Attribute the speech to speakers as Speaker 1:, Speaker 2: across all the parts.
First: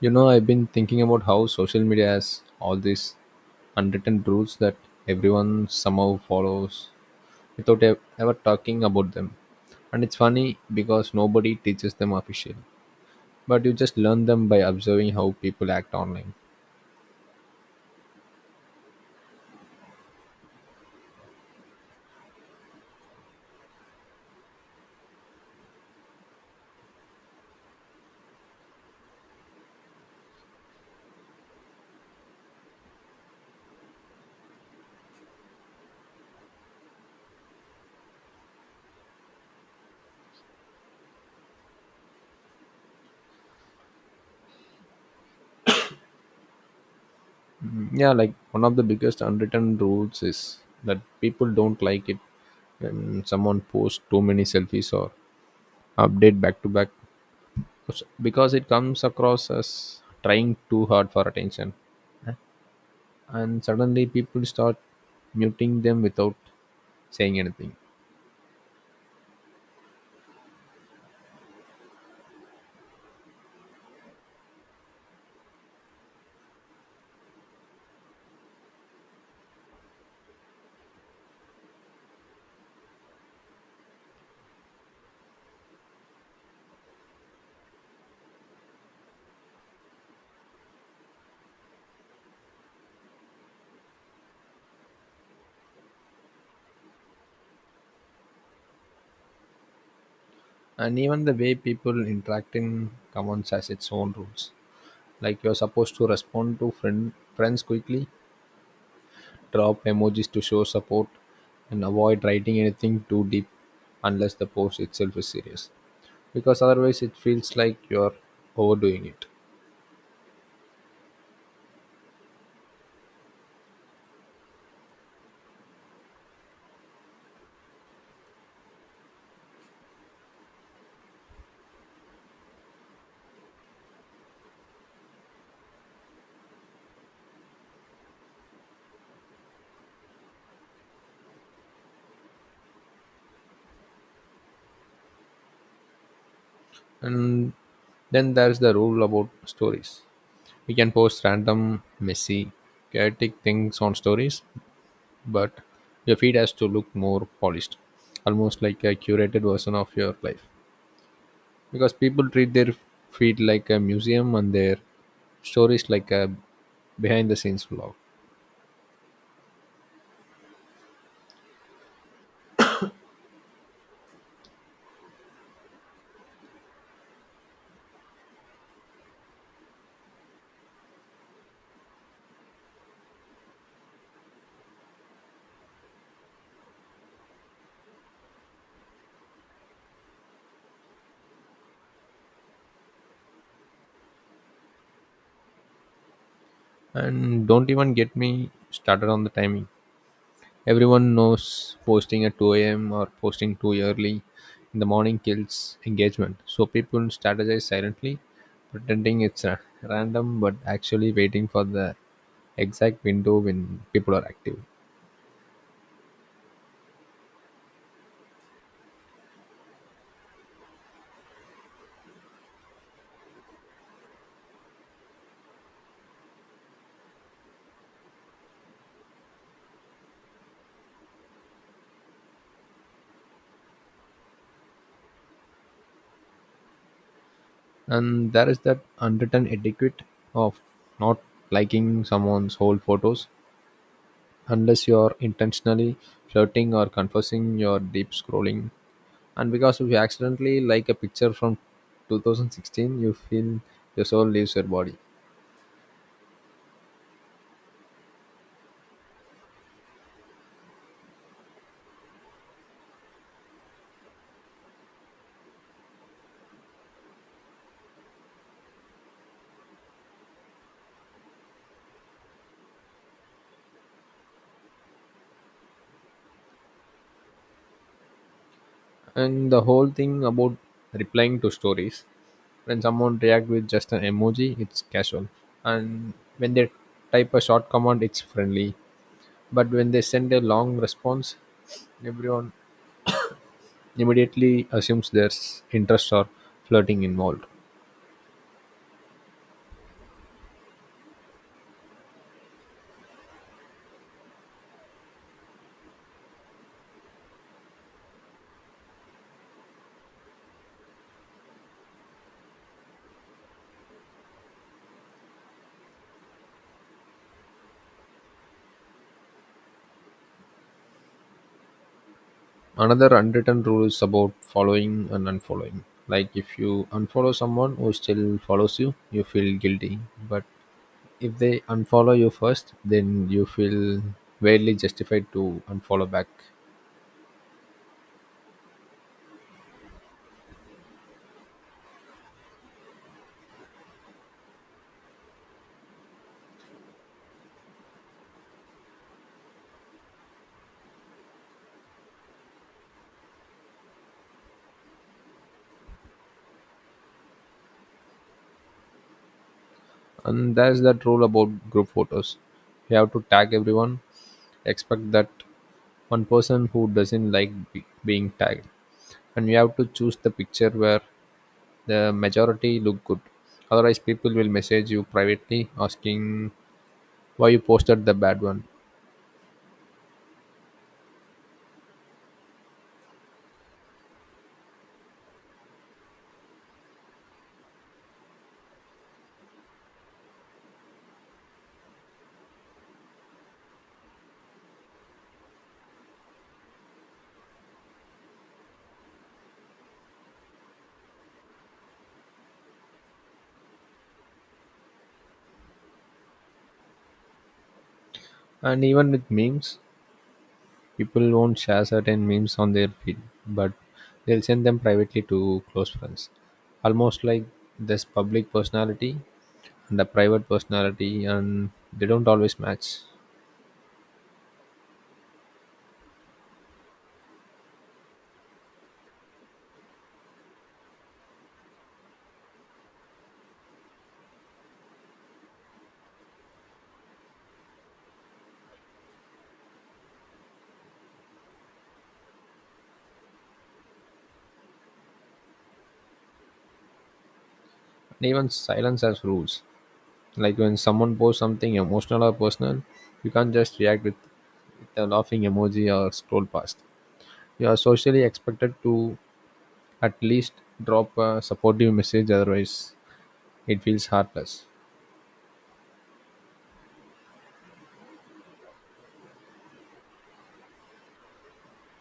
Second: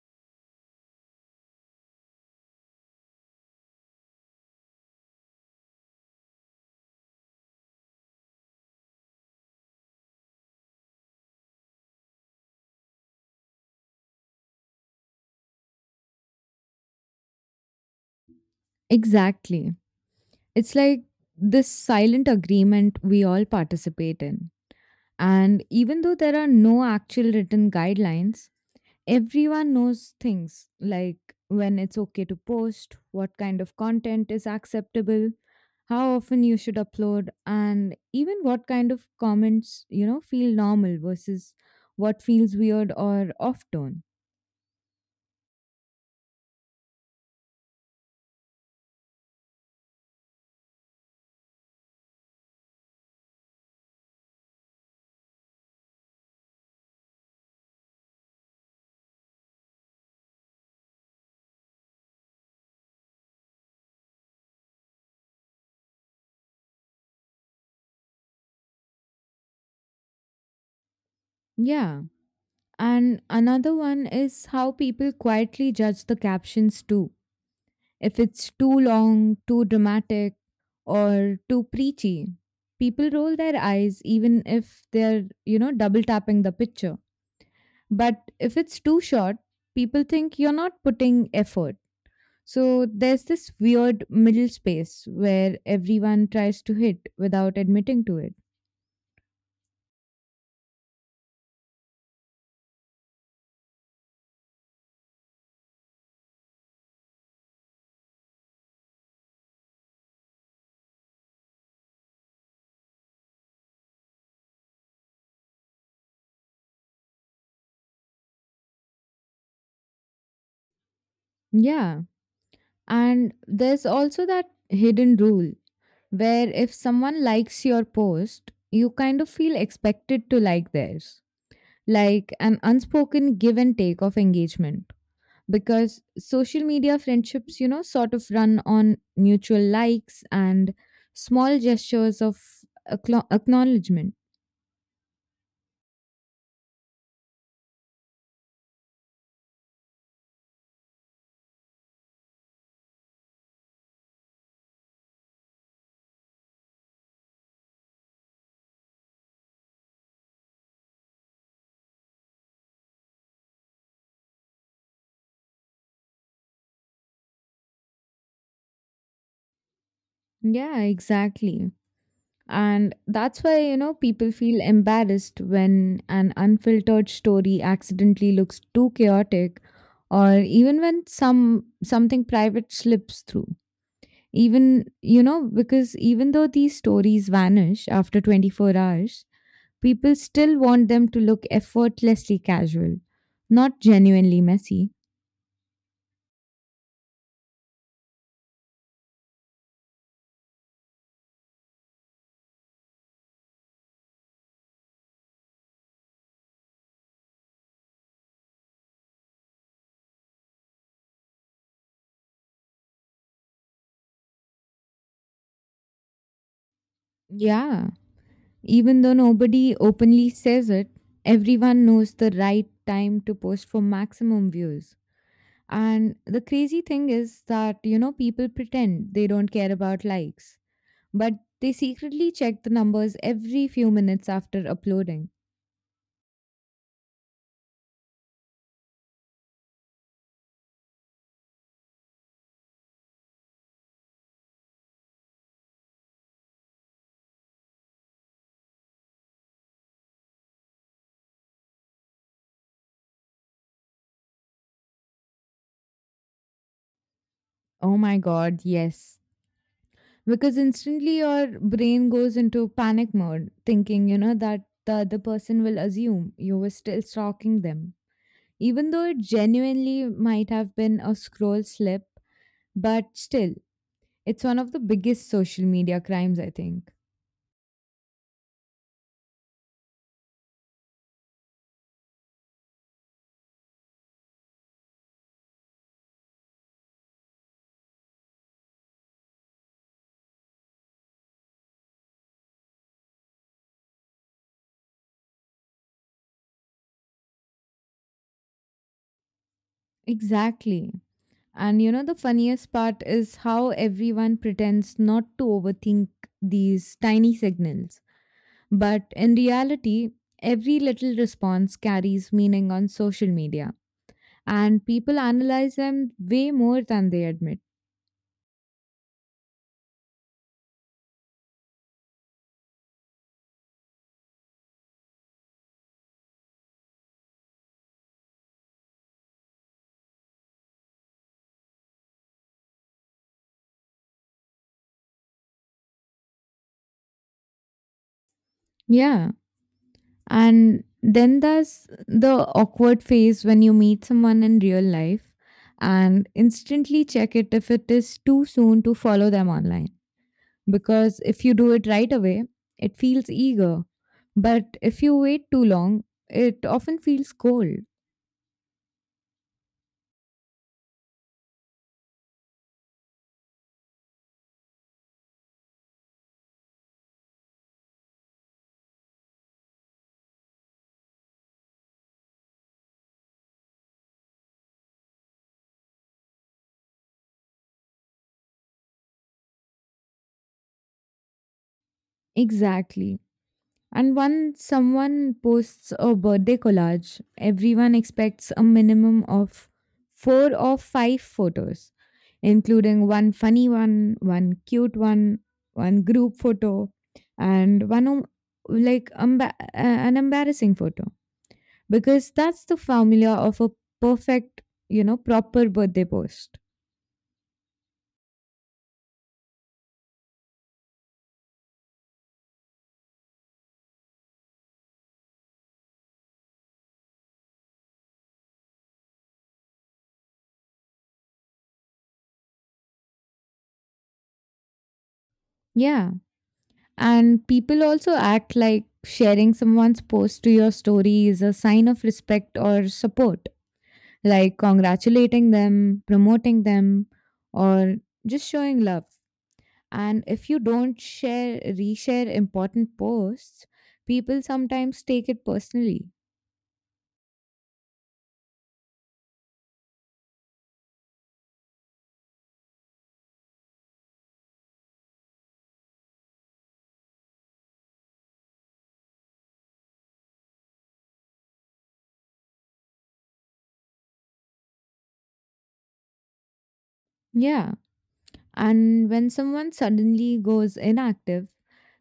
Speaker 1: You know, I've been thinking about how social media has all these unwritten rules that everyone somehow follows without ever talking about them. And it's funny because nobody teaches them officially, but you just learn them by observing how people act online.
Speaker 2: Exactly. It's like this silent agreement we all participate in. And even though there are no actual written guidelines, everyone knows things like when it's okay to post, what kind of content is acceptable, how often you should upload, and even what kind of comments, feel normal versus what feels weird or off tone.
Speaker 1: Mm, yeah, like one of the biggest unwritten rules is that people don't like it when someone posts too many selfies or update back to back, because it comes across as trying too hard for attention, and suddenly people start muting them without saying anything.
Speaker 2: Yeah. And another one is how people quietly judge the captions too. If it's too long, too dramatic, or too preachy, people roll their eyes even if they're double tapping the picture. But if it's too short, people think you're not putting effort. So there's this weird middle space where everyone tries to hit without admitting to it.
Speaker 1: And even the way people interact in commons has its own rules, like you're supposed to respond to friends quickly, drop emojis to show support, and avoid writing anything too deep unless the post itself is serious, because otherwise it feels like you're overdoing it.
Speaker 2: Yeah. And there's also that hidden rule where if someone likes your post, you kind of feel expected to like theirs, like an unspoken give and take of engagement because social media friendships sort of run on mutual likes and small gestures of acknowledgement.
Speaker 1: And then there's the rule about stories. We can post random, messy, chaotic things on stories, but your feed has to look more polished, almost like a curated version of your life, because people treat their feed like a museum and their stories like a behind the scenes vlog.
Speaker 2: Yeah, exactly. And that's why people feel embarrassed when an unfiltered story accidentally looks too chaotic, or even when something private slips through. Because even though these stories vanish after 24 hours, people still want them to look effortlessly casual, not genuinely messy.
Speaker 1: And don't even get me started on the timing. Everyone knows posting at 2 a.m or posting too early in the morning kills engagement, so people strategize silently, pretending it's a random but actually waiting for the exact window when people are active.
Speaker 2: Yeah. Even though nobody openly says it, everyone knows the right time to post for maximum views. And the crazy thing is that people pretend they don't care about likes, but they secretly check the numbers every few minutes after uploading.
Speaker 1: And there is that unwritten etiquette of not liking someone's whole photos unless you're intentionally flirting or confessing your deep scrolling. And because if you accidentally like a picture from 2016, you feel your soul leaves your body.
Speaker 2: Oh my god, yes. Because instantly your brain goes into panic mode, thinking that the other person will assume you were still stalking them. Even though it genuinely might have been a scroll slip, but still, it's one of the biggest social media crimes, I think.
Speaker 1: And the whole thing about replying to stories: when someone react with just an emoji it's casual, and when they type a short command it's friendly, but when they send a long response, everyone immediately assumes there's interest or flirting involved.
Speaker 2: Exactly. And the funniest part is how everyone pretends not to overthink these tiny signals. But in reality, every little response carries meaning on social media, and people analyze them way more than they admit.
Speaker 1: Another unwritten rule is about following and unfollowing. Like if you unfollow someone who still follows you, you feel guilty. But if they unfollow you first, then you feel weirdly justified to unfollow back.
Speaker 2: Yeah. And then there's the awkward phase when you meet someone in real life and instantly check it if it is too soon to follow them online. Because if you do it right away, it feels eager. But if you wait too long, it often feels cold.
Speaker 1: And there's that rule about group photos. You have to tag everyone, expect that one person who doesn't like being tagged. And you have to choose the picture where the majority look good. Otherwise, people will message you privately asking why you posted the bad one.
Speaker 2: Exactly. And once someone posts a birthday collage, everyone expects a minimum of four or five photos, including one funny one, one cute one, one group photo, and one an embarrassing photo. Because that's the formula of a perfect, proper birthday post.
Speaker 1: And even with memes, people won't share certain memes on their feed, but they'll send them privately to close friends. Almost like this public personality and the private personality, and they don't always match.
Speaker 2: Yeah. And people also act like sharing someone's post to your story is a sign of respect or support, like congratulating them, promoting them, or just showing love. And if you don't share, reshare important posts, people sometimes take it personally.
Speaker 1: And even silence has rules. Like when someone posts something emotional or personal, you can't just react with a laughing emoji or scroll past. You are socially expected to at least drop a supportive message, otherwise, it feels heartless.
Speaker 2: Yeah. And when someone suddenly goes inactive,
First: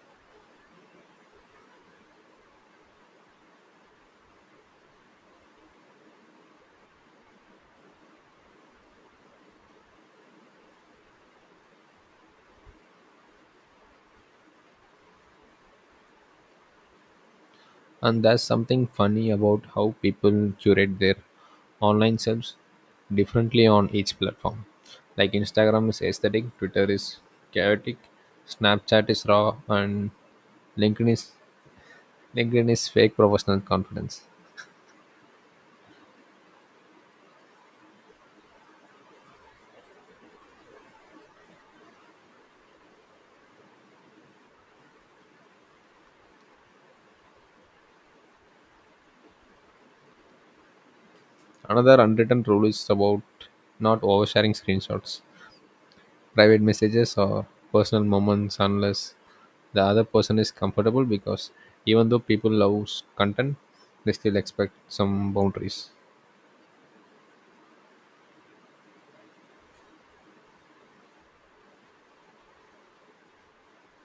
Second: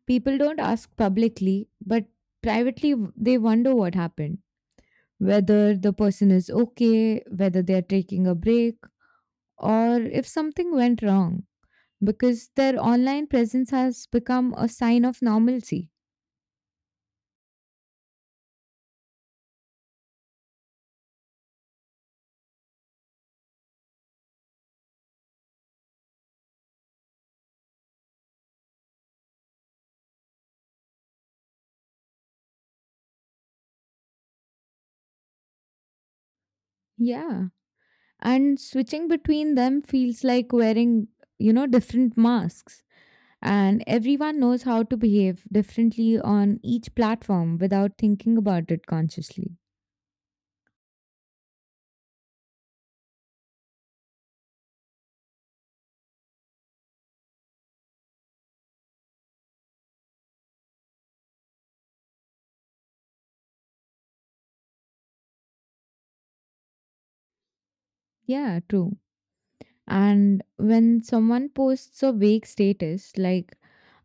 Speaker 2: people don't ask publicly, but privately they wonder what happened. Whether the person is okay, whether they are taking a break, or if something went wrong, because their online presence has become a sign of normalcy.
Speaker 1: And there's something funny about how people curate their online selves differently on each platform. Like Instagram is aesthetic, Twitter is chaotic, Snapchat is raw, and LinkedIn is LinkedIn is fake professional confidence.
Speaker 2: Yeah. And switching between them feels like wearing different masks. And everyone knows how to behave differently on each platform without thinking about it consciously.
Speaker 1: Another unwritten rule is about not oversharing screenshots, private messages, or personal moments unless the other person is comfortable, because even though people love content, they still expect some boundaries.
Speaker 2: Yeah, true. And when someone posts a vague status like,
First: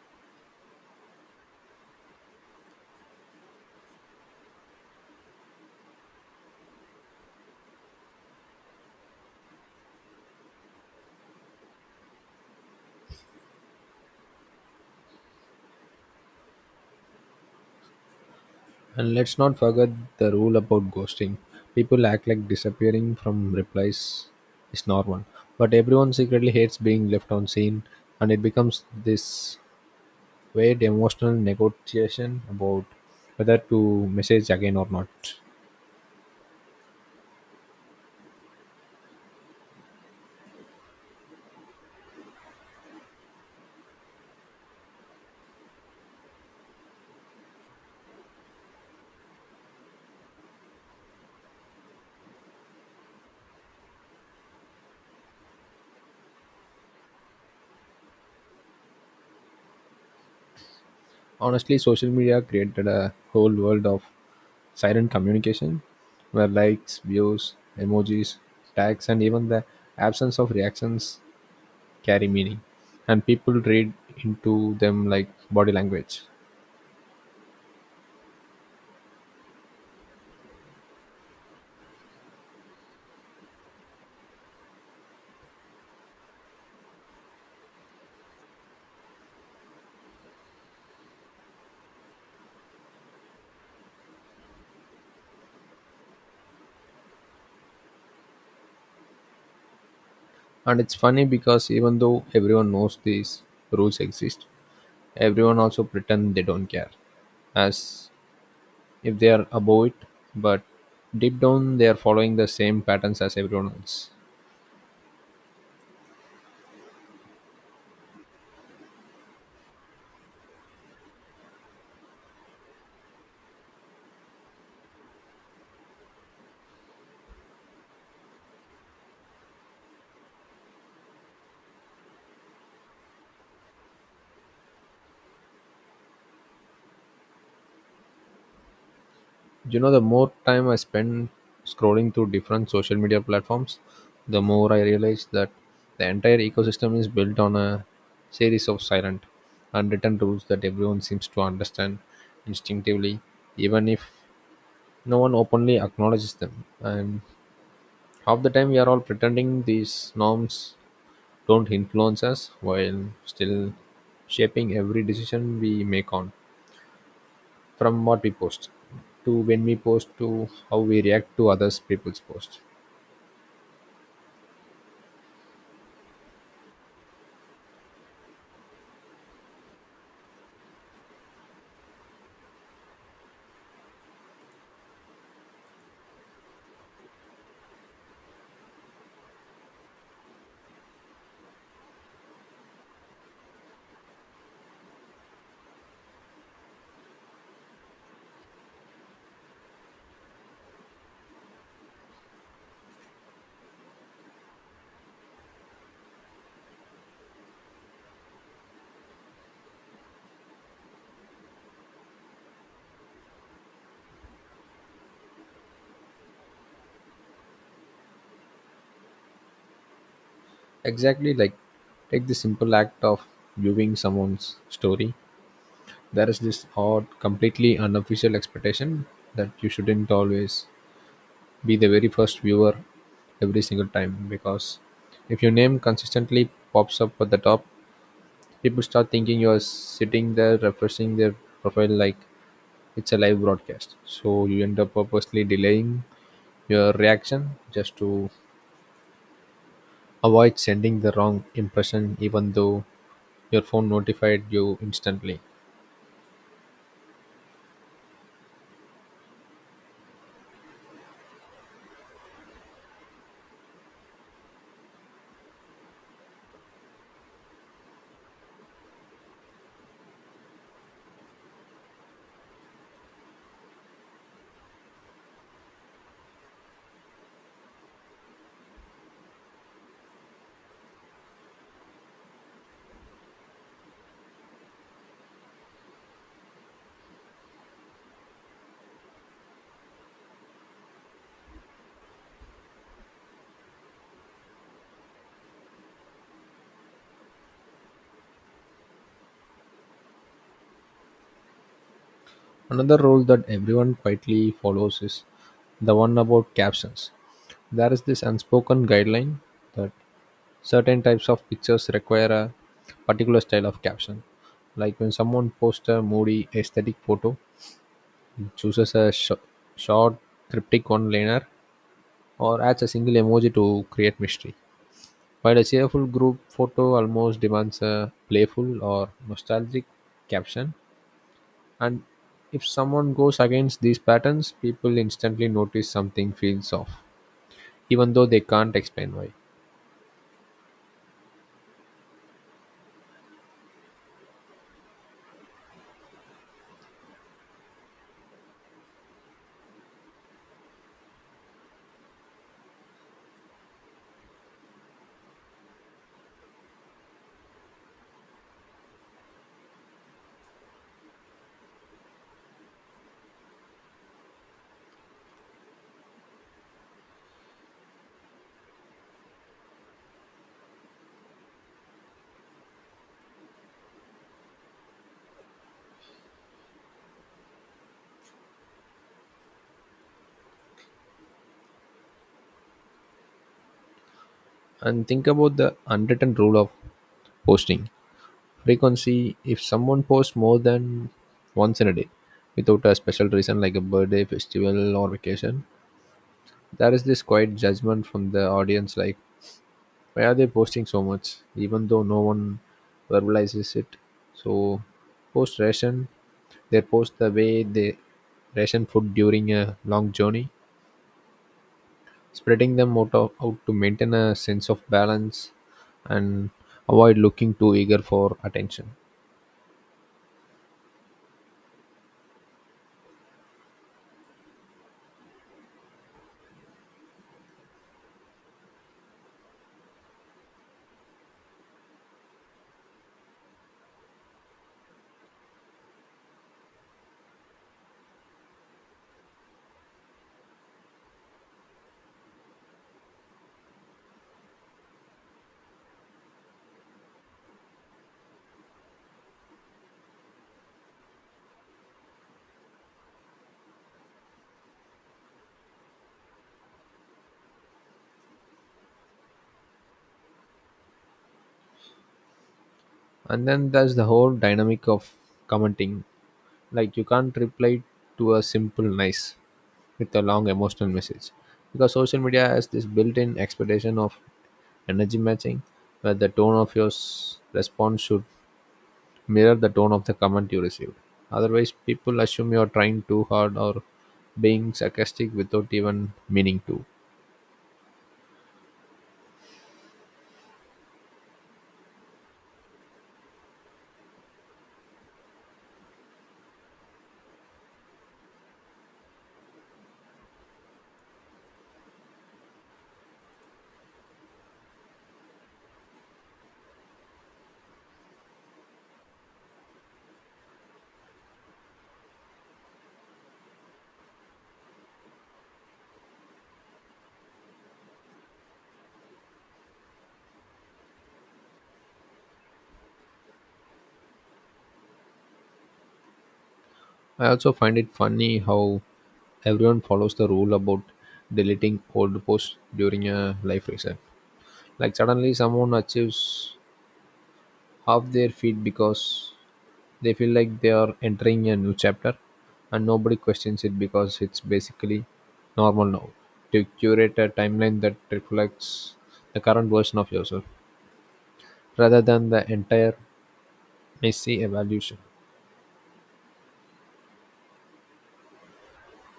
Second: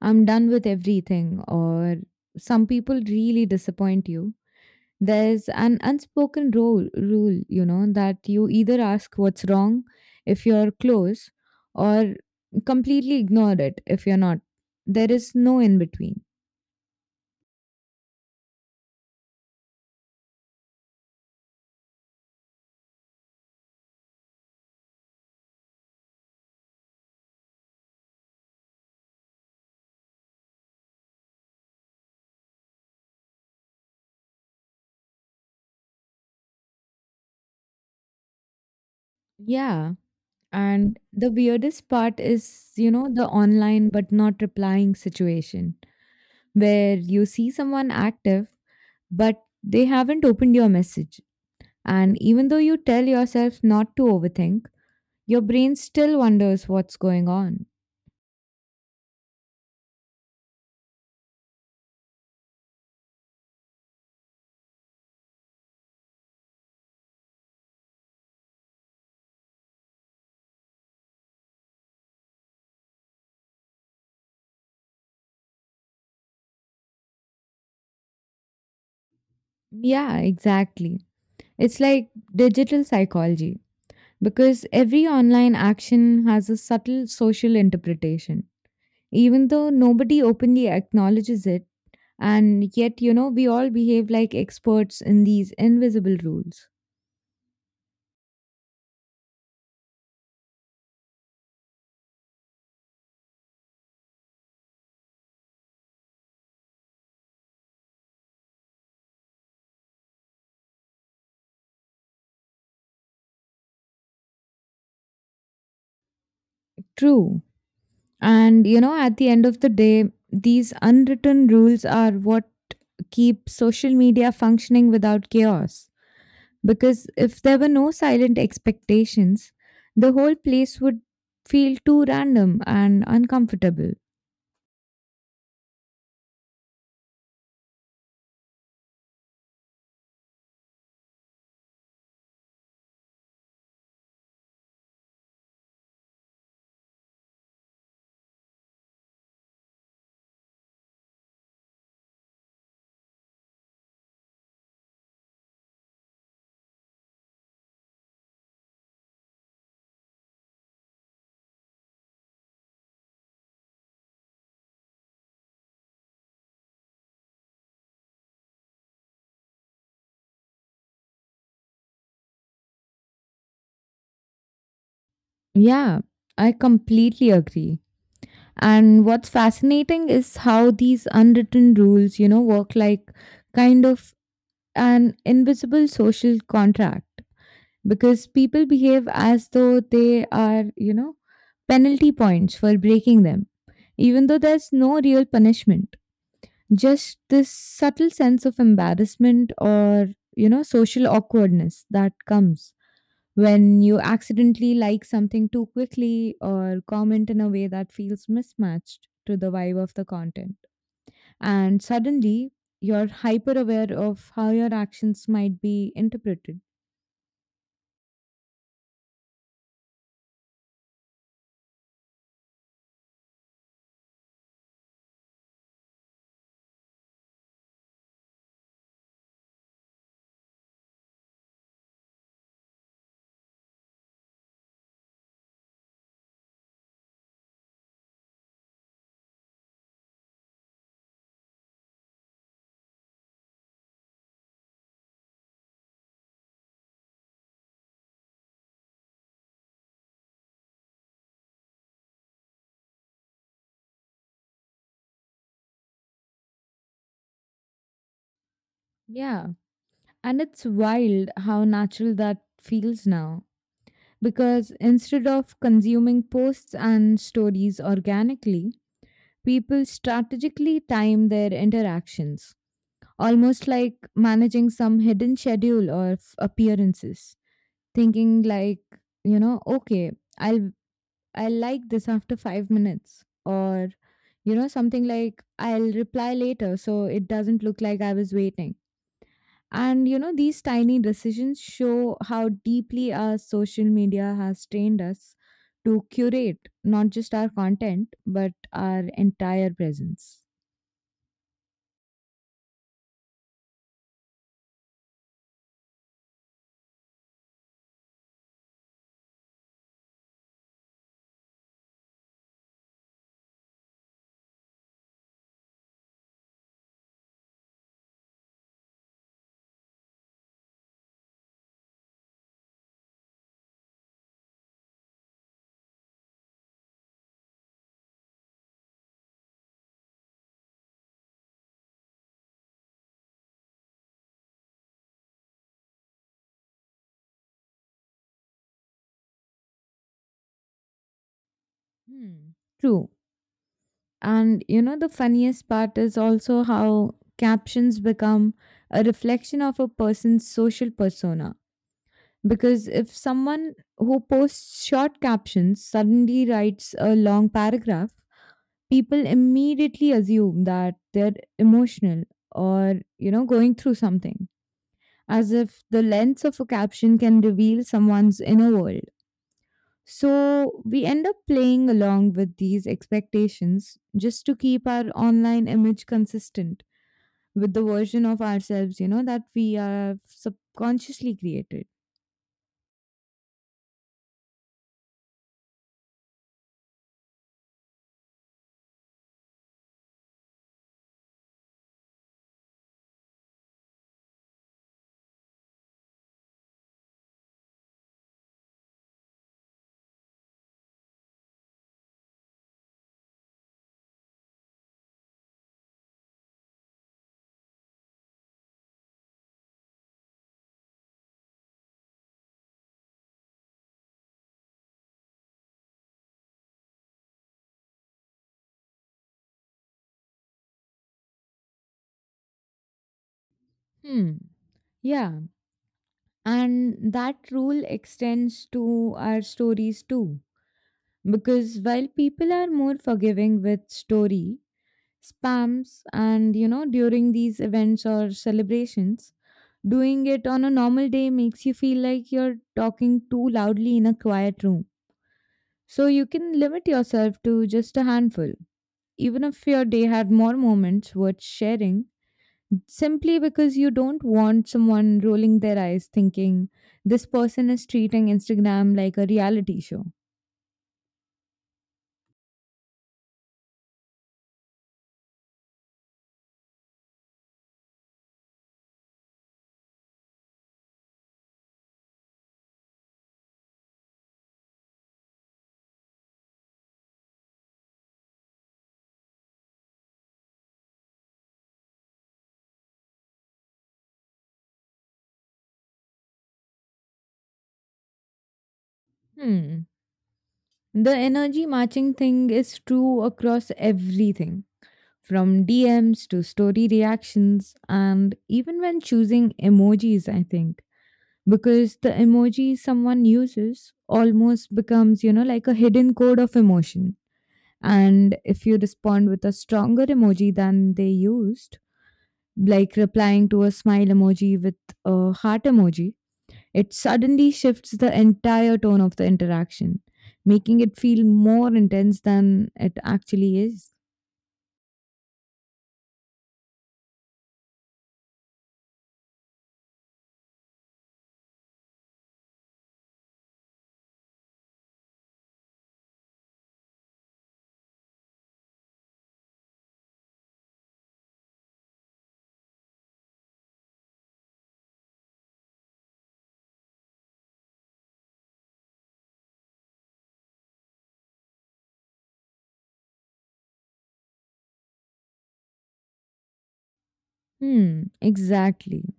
Speaker 2: "I'm done with everything," or "some people really disappoint you," there's an unspoken rule, that you either ask what's wrong if you're close, or completely ignore it if you're not. There is no in between.
Speaker 1: And let's not forget the rule about ghosting. People act like disappearing from replies is normal, but everyone secretly hates being left on scene, and it becomes this weird emotional negotiation about whether to message again or not.
Speaker 2: Yeah. And the weirdest part is the online but not replying situation where you see someone active but they haven't opened your message. And even though you tell yourself not to overthink, your brain still wonders what's going on.
Speaker 1: Honestly, social media created a whole world of silent communication where likes, views, emojis, tags, and even the absence of reactions carry meaning, and people read into them like body language.
Speaker 2: Yeah, exactly. It's like digital psychology because every online action has a subtle social interpretation. Even though nobody openly acknowledges it, and yet, we all behave like experts in these invisible rules.
Speaker 1: And it's funny because even though everyone knows these rules exist, everyone also pretend they don't care, as if they are above it, but deep down they are following the same patterns as everyone else.
Speaker 2: True. And at the end of the day, these unwritten rules are what keep social media functioning without chaos. Because if there were no silent expectations, the whole place would feel too random and uncomfortable.
Speaker 1: You know, the more time I spend scrolling through different social media platforms, the more I realize that the entire ecosystem is built on a series of silent, unwritten rules that everyone seems to understand instinctively, even if no one openly acknowledges them, and half the time we are all pretending these norms don't influence us while still shaping every decision we make on, from what we post to when we post to how we react to others people's posts.
Speaker 2: Yeah, I completely agree. And what's fascinating is how these unwritten rules, work like kind of an invisible social contract, because people behave as though they are penalty points for breaking them, even though there's no real punishment. Just this subtle sense of embarrassment or social awkwardness that comes when you accidentally like something too quickly or comment in a way that feels mismatched to the vibe of the content, and suddenly you're hyper aware of how your actions might be interpreted.
Speaker 1: Exactly, like take the simple act of viewing someone's story. There is this odd, completely unofficial expectation that you shouldn't always be the very first viewer every single time, because if your name consistently pops up at the top, people start thinking you're sitting there refreshing their profile like it's a live broadcast, so you end up purposely delaying your reaction just to avoid sending the wrong impression, even though your phone notified you instantly.
Speaker 2: Yeah. And it's wild how natural that feels now, because instead of consuming posts and stories organically, people strategically time their interactions, almost like managing some hidden schedule of appearances, thinking like, okay, I'll I'll like this after 5 minutes, or something like, I'll reply later so it doesn't look like I was waiting. And these tiny decisions show how deeply our social media has trained us to curate not just our content but our entire presence.
Speaker 1: Another rule that everyone quietly follows is the one about captions. There is this unspoken guideline that certain types of pictures require a particular style of caption. Like when someone posts a moody aesthetic photo, it chooses a short, cryptic one liner or adds a single emoji to create mystery. While a cheerful group photo almost demands a playful or nostalgic caption, and if someone goes against these patterns, people instantly notice something feels off, even though they can't explain why.
Speaker 2: Hmm. True. And the funniest part is also how captions become a reflection of a person's social persona. Because if someone who posts short captions suddenly writes a long paragraph, people immediately assume that they're emotional or going through something, as if the lens of a caption can reveal someone's inner world. So we end up playing along with these expectations just to keep our online image consistent with the version of ourselves, that we are subconsciously created.
Speaker 1: And think about the unwritten rule of posting frequency. If someone posts more than once in a day without a special reason like a birthday, festival, or vacation, there is this quiet judgment from the audience like, why are they posting so much, even though no one verbalizes it. So post ration, they post the way they ration food during a long journey, spreading them out to maintain a sense of balance and avoid looking too eager for attention.
Speaker 2: Hmm. Yeah. And that rule extends to our stories too. Because while people are more forgiving with story spams and during these events or celebrations, doing it on a normal day makes you feel like you're talking too loudly in a quiet room, so you can limit yourself to just a handful, even if your day had more moments worth sharing, simply because you don't want someone rolling their eyes thinking, this person is treating Instagram like a reality show.
Speaker 1: And then there's the whole dynamic of commenting. Like you can't reply to a simple nice with a long emotional message, because social media has this built-in expectation of energy matching, where the tone of your response should mirror the tone of the comment you received, otherwise people assume you're trying too hard or being sarcastic without even meaning to.
Speaker 2: Hmm. The energy matching thing is true across everything, from DMs to story reactions, and even when choosing emojis, I think. Because the emoji someone uses almost becomes, like a hidden code of emotion. And if you respond with a stronger emoji than they used, like replying to a smile emoji with a heart emoji, it suddenly shifts the entire tone of the interaction, making it feel more intense than it actually is.
Speaker 1: I also find it funny how everyone follows the rule about deleting old posts during a life reset. Like suddenly someone achieves off their feet because they feel like they are entering a new chapter, and nobody questions it because it's basically normal now to curate a timeline that reflects the current version of yourself rather than the entire messy evolution.
Speaker 2: Hmm, exactly.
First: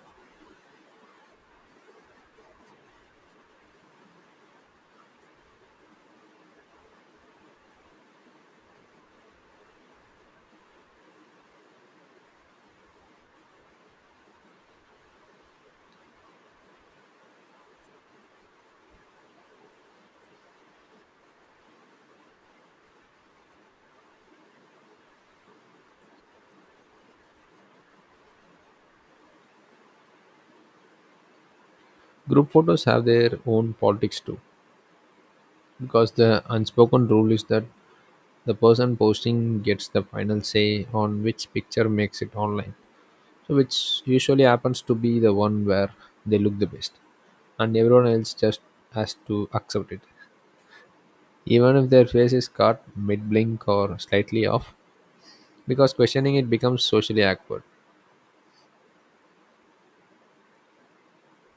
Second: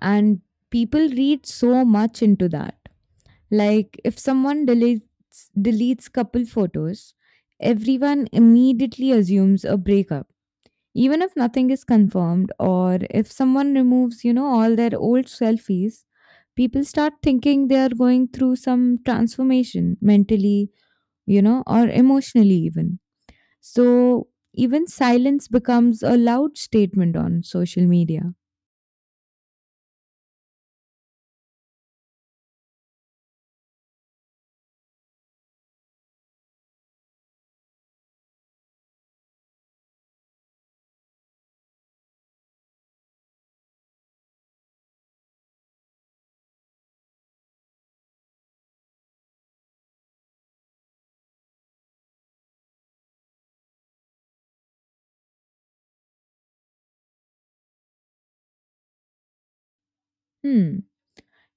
Speaker 2: And people read so much into that, like if someone deletes couple photos, everyone immediately assumes a breakup, even if nothing is confirmed. Or if someone removes all their old selfies, people start thinking they are going through some transformation mentally, or emotionally even. So even silence becomes a loud statement on social media.
Speaker 1: Group photos have their own politics too, because the unspoken rule is that the person posting gets the final say on which picture makes it online. So which usually happens to be the one where they look the best, and everyone else just has to accept it, even if their face is cut mid blink or slightly off, because questioning it becomes socially awkward.
Speaker 2: Hmm.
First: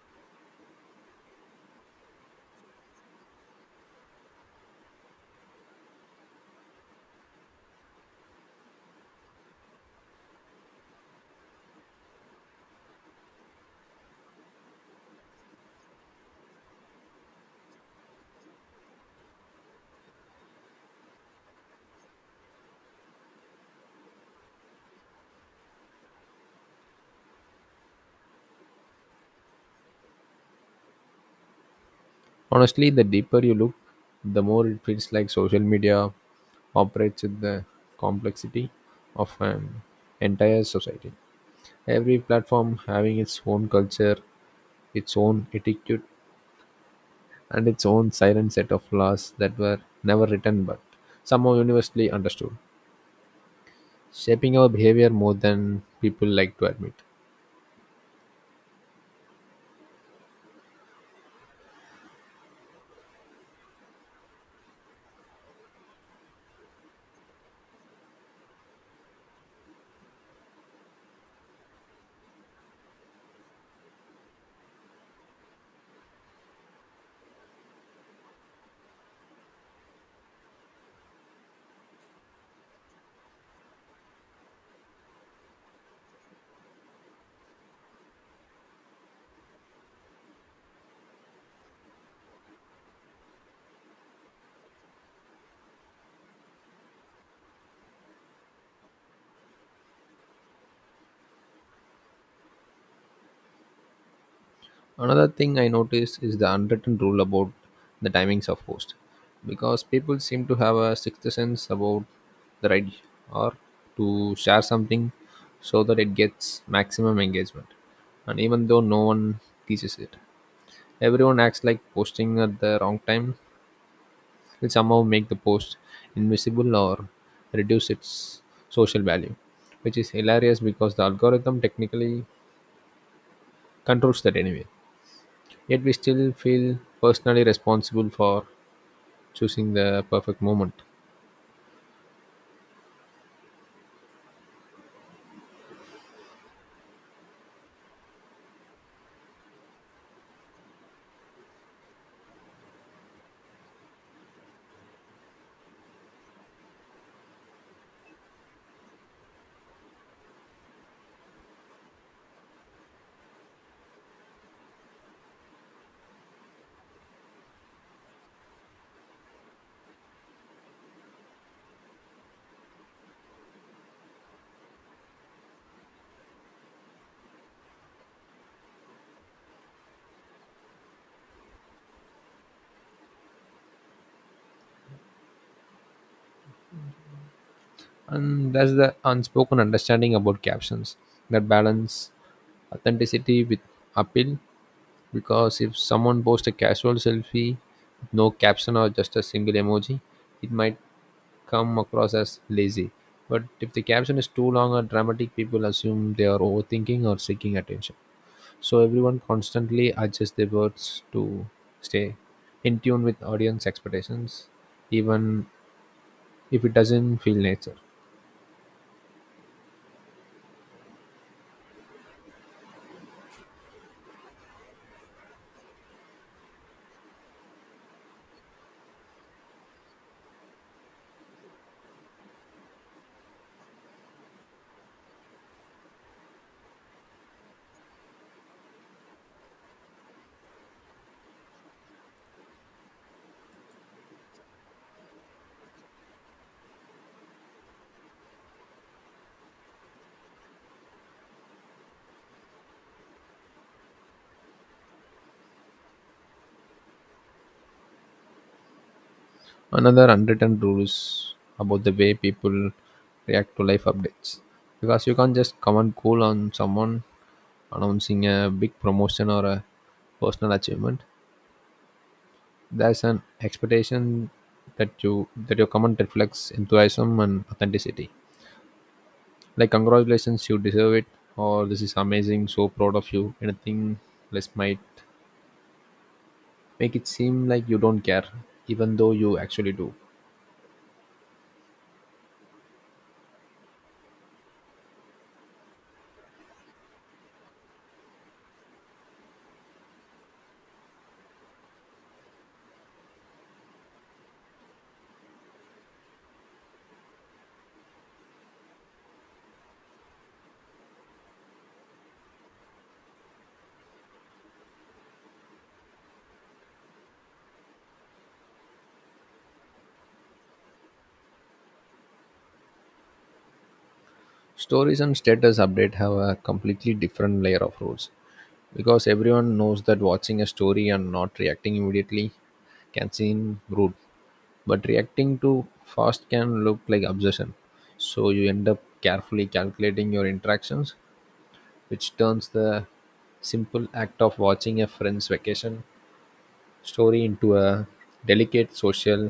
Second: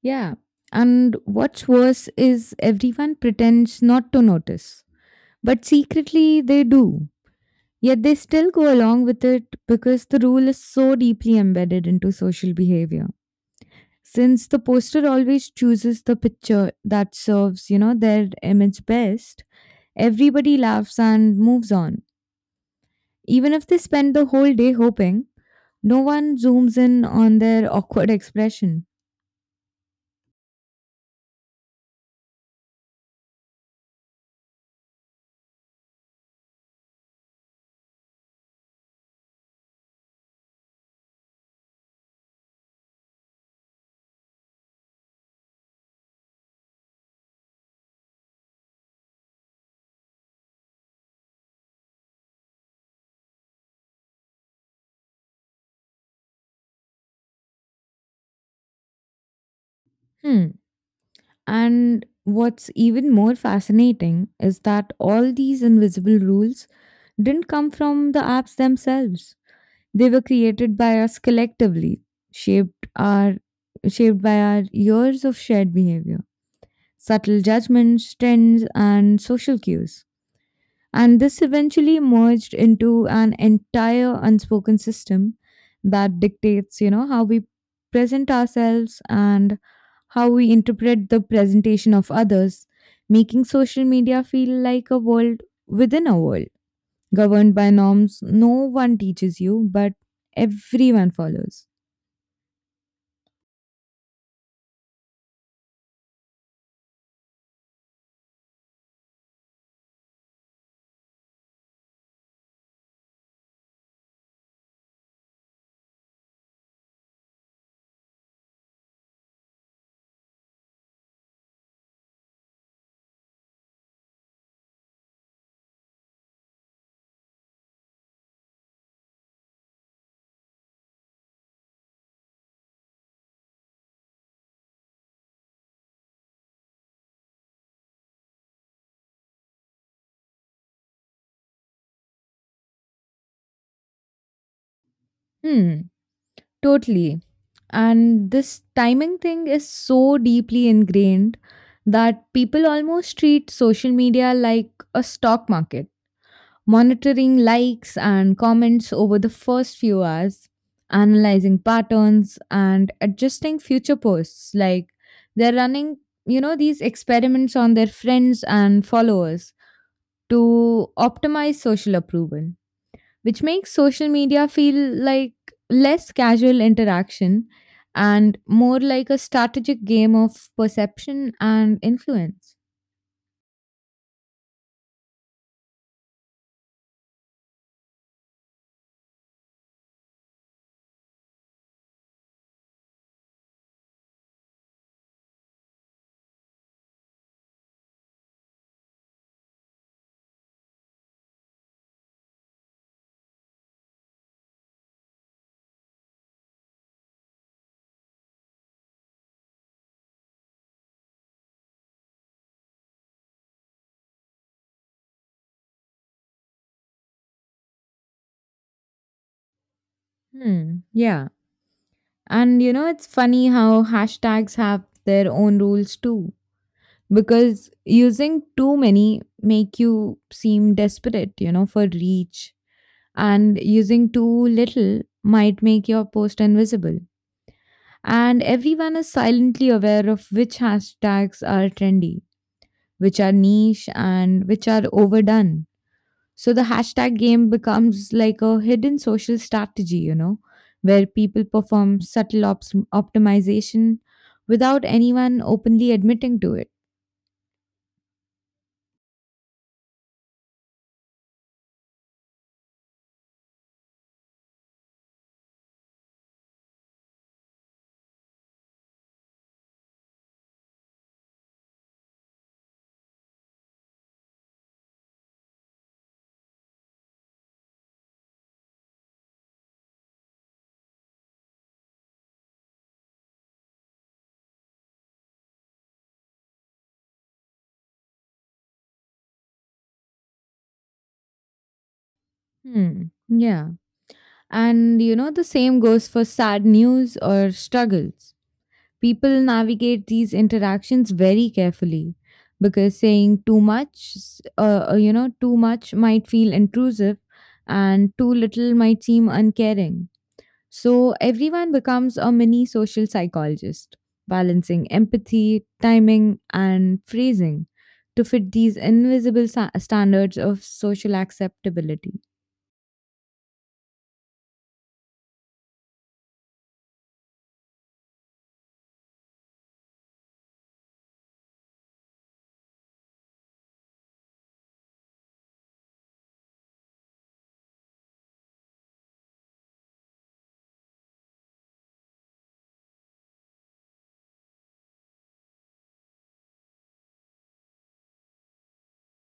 Speaker 2: Yeah, and what's worse is everyone pretends not to notice, but secretly they do. Yet they still go along with it because the rule is so deeply embedded into social behavior. Since the poster always chooses the picture that serves their image best, everybody laughs and moves on. Even if they spend the whole day hoping no one zooms in on their awkward expression.
Speaker 1: Honestly, the deeper you look, the more it feels like social media operates with the complexity of an entire society. Every platform having its own culture, its own etiquette, and its own silent set of laws that were never written but somehow universally understood, shaping our behavior more than people like to admit.
Speaker 2: Hmm. And what's even more fascinating is that all these invisible rules didn't come from the apps themselves. They were created by us collectively, shaped our shaped by our years of shared behavior, subtle judgments, trends, and social cues. And this eventually merged into an entire unspoken system that dictates how we present ourselves and how we interpret the presentation of others, making social media feel like a world within a world, governed by norms no one teaches you, but everyone follows.
Speaker 1: Another thing I noticed is the unwritten rule about the timings of posts, because people seem to have a sixth sense about the right or to share something so that it gets maximum engagement. And even though no one teaches it, everyone acts like posting at the wrong time will somehow make the post invisible or reduce its social value, which is hilarious because the algorithm technically controls that anyway. Yet we still feel personally responsible for choosing the perfect moment.
Speaker 2: Hmm, totally. And this timing thing is so deeply ingrained that people almost treat social media like a stock market, monitoring likes and comments over the first few hours, analyzing patterns, and adjusting future posts. Like they're running these experiments on their friends and followers to optimize social approval, which makes social media feel like less casual interaction and more like a strategic game of perception and influence.
Speaker 1: And that's the unspoken understanding about captions that balance authenticity with appeal. Because if someone posts a casual selfie with no caption or just a single emoji, it might come across as lazy. But if the caption is too long or dramatic, people assume they are overthinking or seeking attention. So everyone constantly adjusts their words to stay in tune with audience expectations, even if it doesn't feel nature.
Speaker 2: Hmm, yeah. And it's funny how hashtags have their own rules too. Because using too many make you seem desperate for reach. And using too little might make your post invisible. And everyone is silently aware of which hashtags are trendy, which are niche, and which are overdone. So the hashtag game becomes like a hidden social strategy, where people perform subtle optimization without anyone openly admitting to it.
Speaker 1: Another unwritten rule is about the way people react to life updates. Because you can't just comment cool on someone announcing a big promotion or a personal achievement. There is an expectation that your comment reflects enthusiasm and authenticity. Like congratulations, you deserve it, or this is amazing, so proud of you. Anything less might make it seem like you don't care, even though you actually do.
Speaker 2: Hmm. Yeah. And the same goes for sad news or struggles. People navigate these interactions very carefully because saying too much, too much might feel intrusive, and too little might seem uncaring. So everyone becomes a mini social psychologist, balancing empathy, timing, and phrasing to fit these invisible standards of social acceptability.
Speaker 1: Stories and status update have a completely different layer of rules, because everyone knows that watching a story and not reacting immediately can seem rude, but reacting too fast can look like obsession, so you end up carefully calculating your interactions, which turns the simple act of watching a friend's vacation story into a delicate social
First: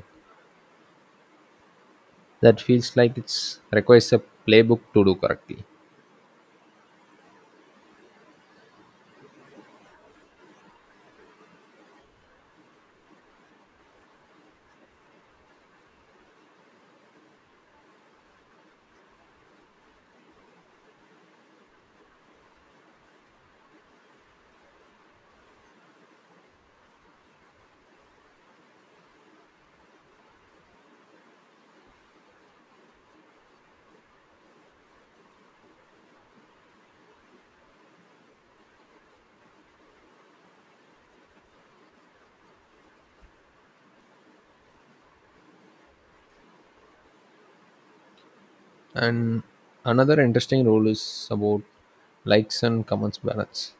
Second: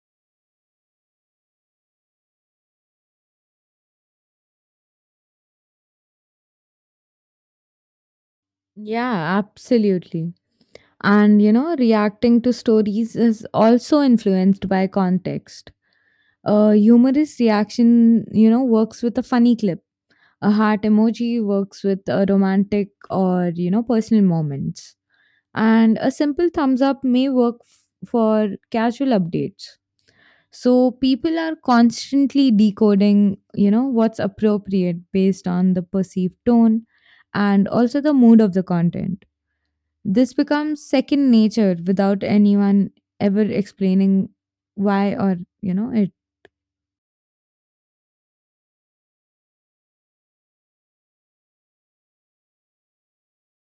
Speaker 1: that feels like it's requires a playbook to do correctly.
Speaker 2: Yeah, absolutely. And reacting to stories is also influenced by context. A humorous reaction, works with a funny clip. A heart emoji works with a romantic or personal moments. And a simple thumbs up may work for casual updates. So people are constantly decoding what's appropriate based on the perceived tone and also the mood of the content. This becomes second nature without anyone ever explaining why or it.
Speaker 1: And another interesting rule is about likes and comments balance,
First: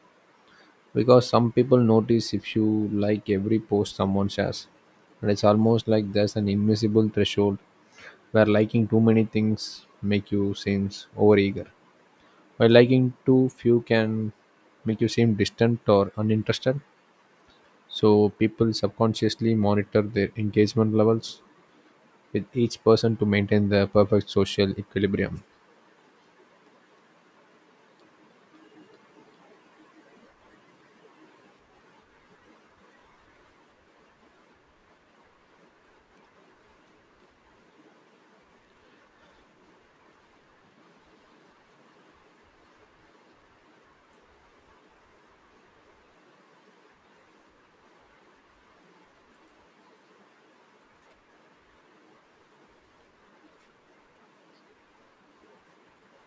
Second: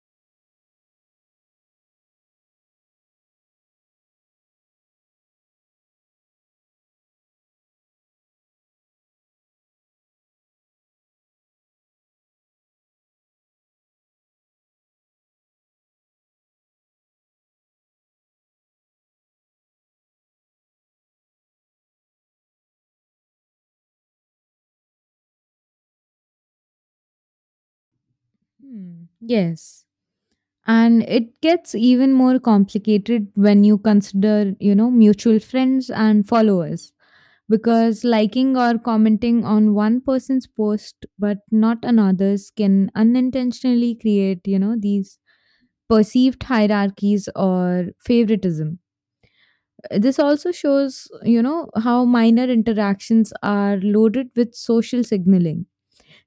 Speaker 1: because some people notice if you like every post someone shares, and it's almost like there's an invisible threshold where liking too many things make you seems overeager, while liking too few can make you seem distant or uninterested, so people subconsciously monitor their engagement levels with each person to maintain the perfect social equilibrium.
Speaker 2: Hmm. Yes. And it gets even more complicated when you consider mutual friends and followers, because liking or commenting on one person's post but not another's can unintentionally create these perceived hierarchies or favoritism. This also shows how minor interactions are loaded with social signaling,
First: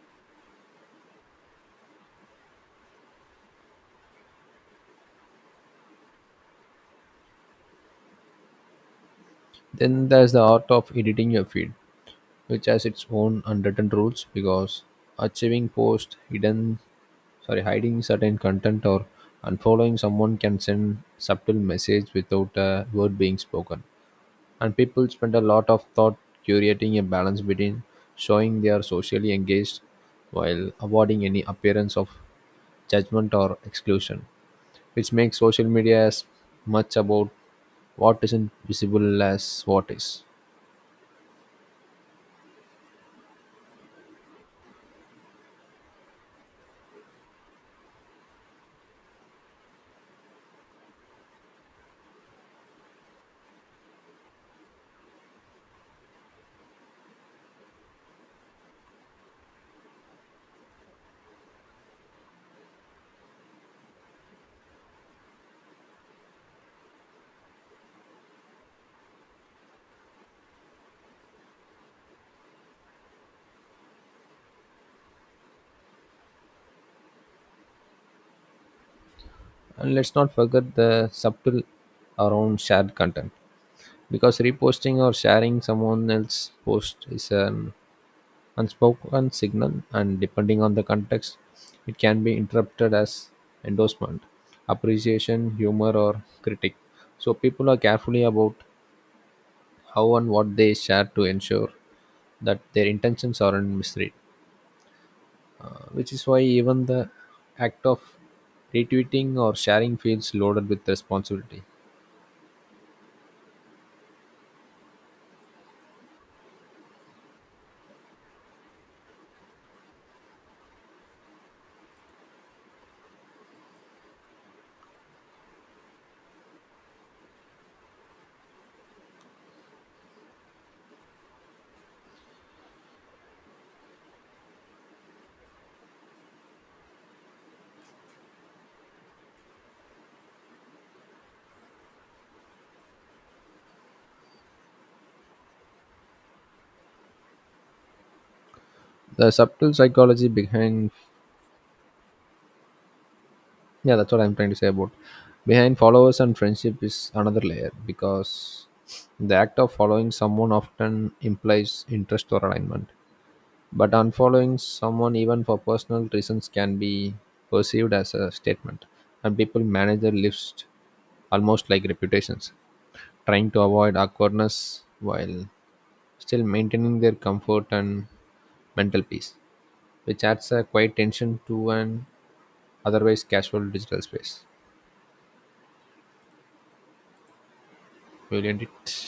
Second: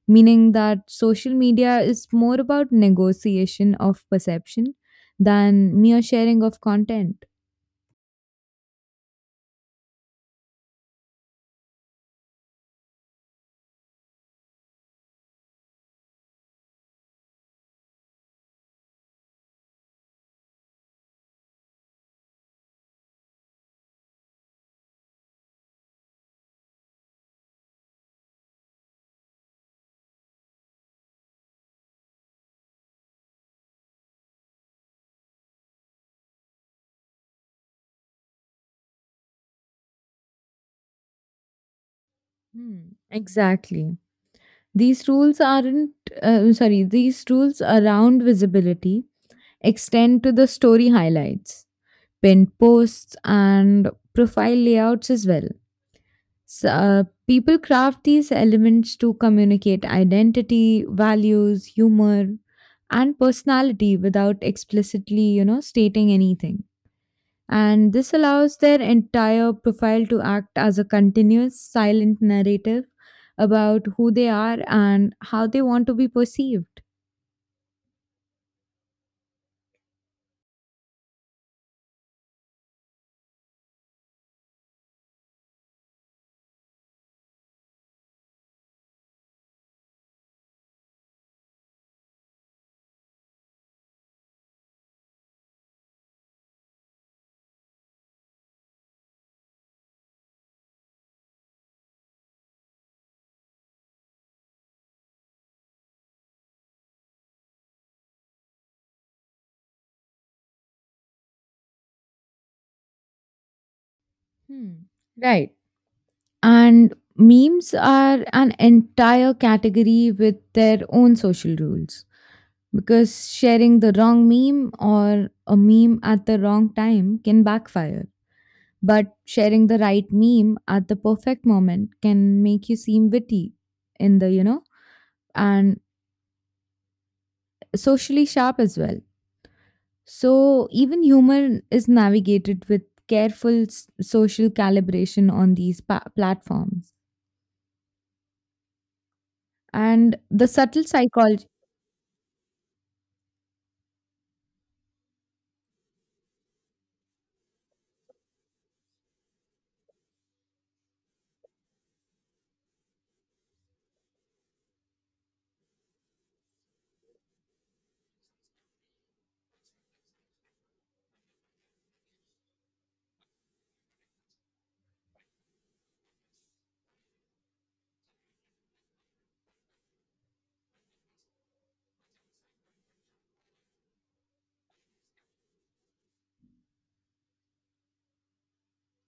Speaker 2: meaning that social media is more about negotiation of perception than mere sharing of content.
Speaker 1: Then there's the art of editing your feed, which has its own unwritten rules, because achieving post hidden, sorry, hiding certain content or unfollowing someone can send subtle message without a word being spoken. And people spend a lot of thought curating a balance between showing they are socially engaged while avoiding any appearance of judgment or exclusion, which makes social media as much about what isn't visible as what is.
Speaker 2: Hmm, exactly. These rules aren't, sorry, these rules around visibility extend to the story highlights, pinned posts, and profile layouts as well. So, people craft these elements to communicate identity, values, humor, and personality without explicitly stating anything. And this allows their entire profile to act as a continuous silent narrative about who they are and how they want to be perceived.
Speaker 1: And let's not forget the subtle around shared content, because reposting or sharing someone else's post is an unspoken signal, and depending on the context, it can be interpreted as endorsement, appreciation, humor, or critique. So people are carefully about how and what they share to ensure that their intentions aren't misread, which is why even the act of retweeting or sharing feels loaded with responsibility.
Speaker 2: Hmm. Right. And memes are an entire category with their own social rules, because sharing the wrong meme or a meme at the wrong time can backfire. But sharing the right meme at the perfect moment can make you seem witty in the, and socially sharp as well. So even humor is navigated with careful social calibration on these platforms.
Speaker 1: The subtle
Speaker 2: And
Speaker 1: psychology
Speaker 2: the subtle
Speaker 1: behind,
Speaker 2: psychology
Speaker 1: yeah, that's what I'm trying to say about. Behind followers and friendship is another layer, because the act of following someone often implies interest or alignment. But unfollowing someone, even for personal reasons, can be perceived as a statement, and people manage their lives almost like reputations, trying to avoid awkwardness while still maintaining their comfort and mental peace, which adds a quiet tension to an otherwise casual digital space. Brilliant.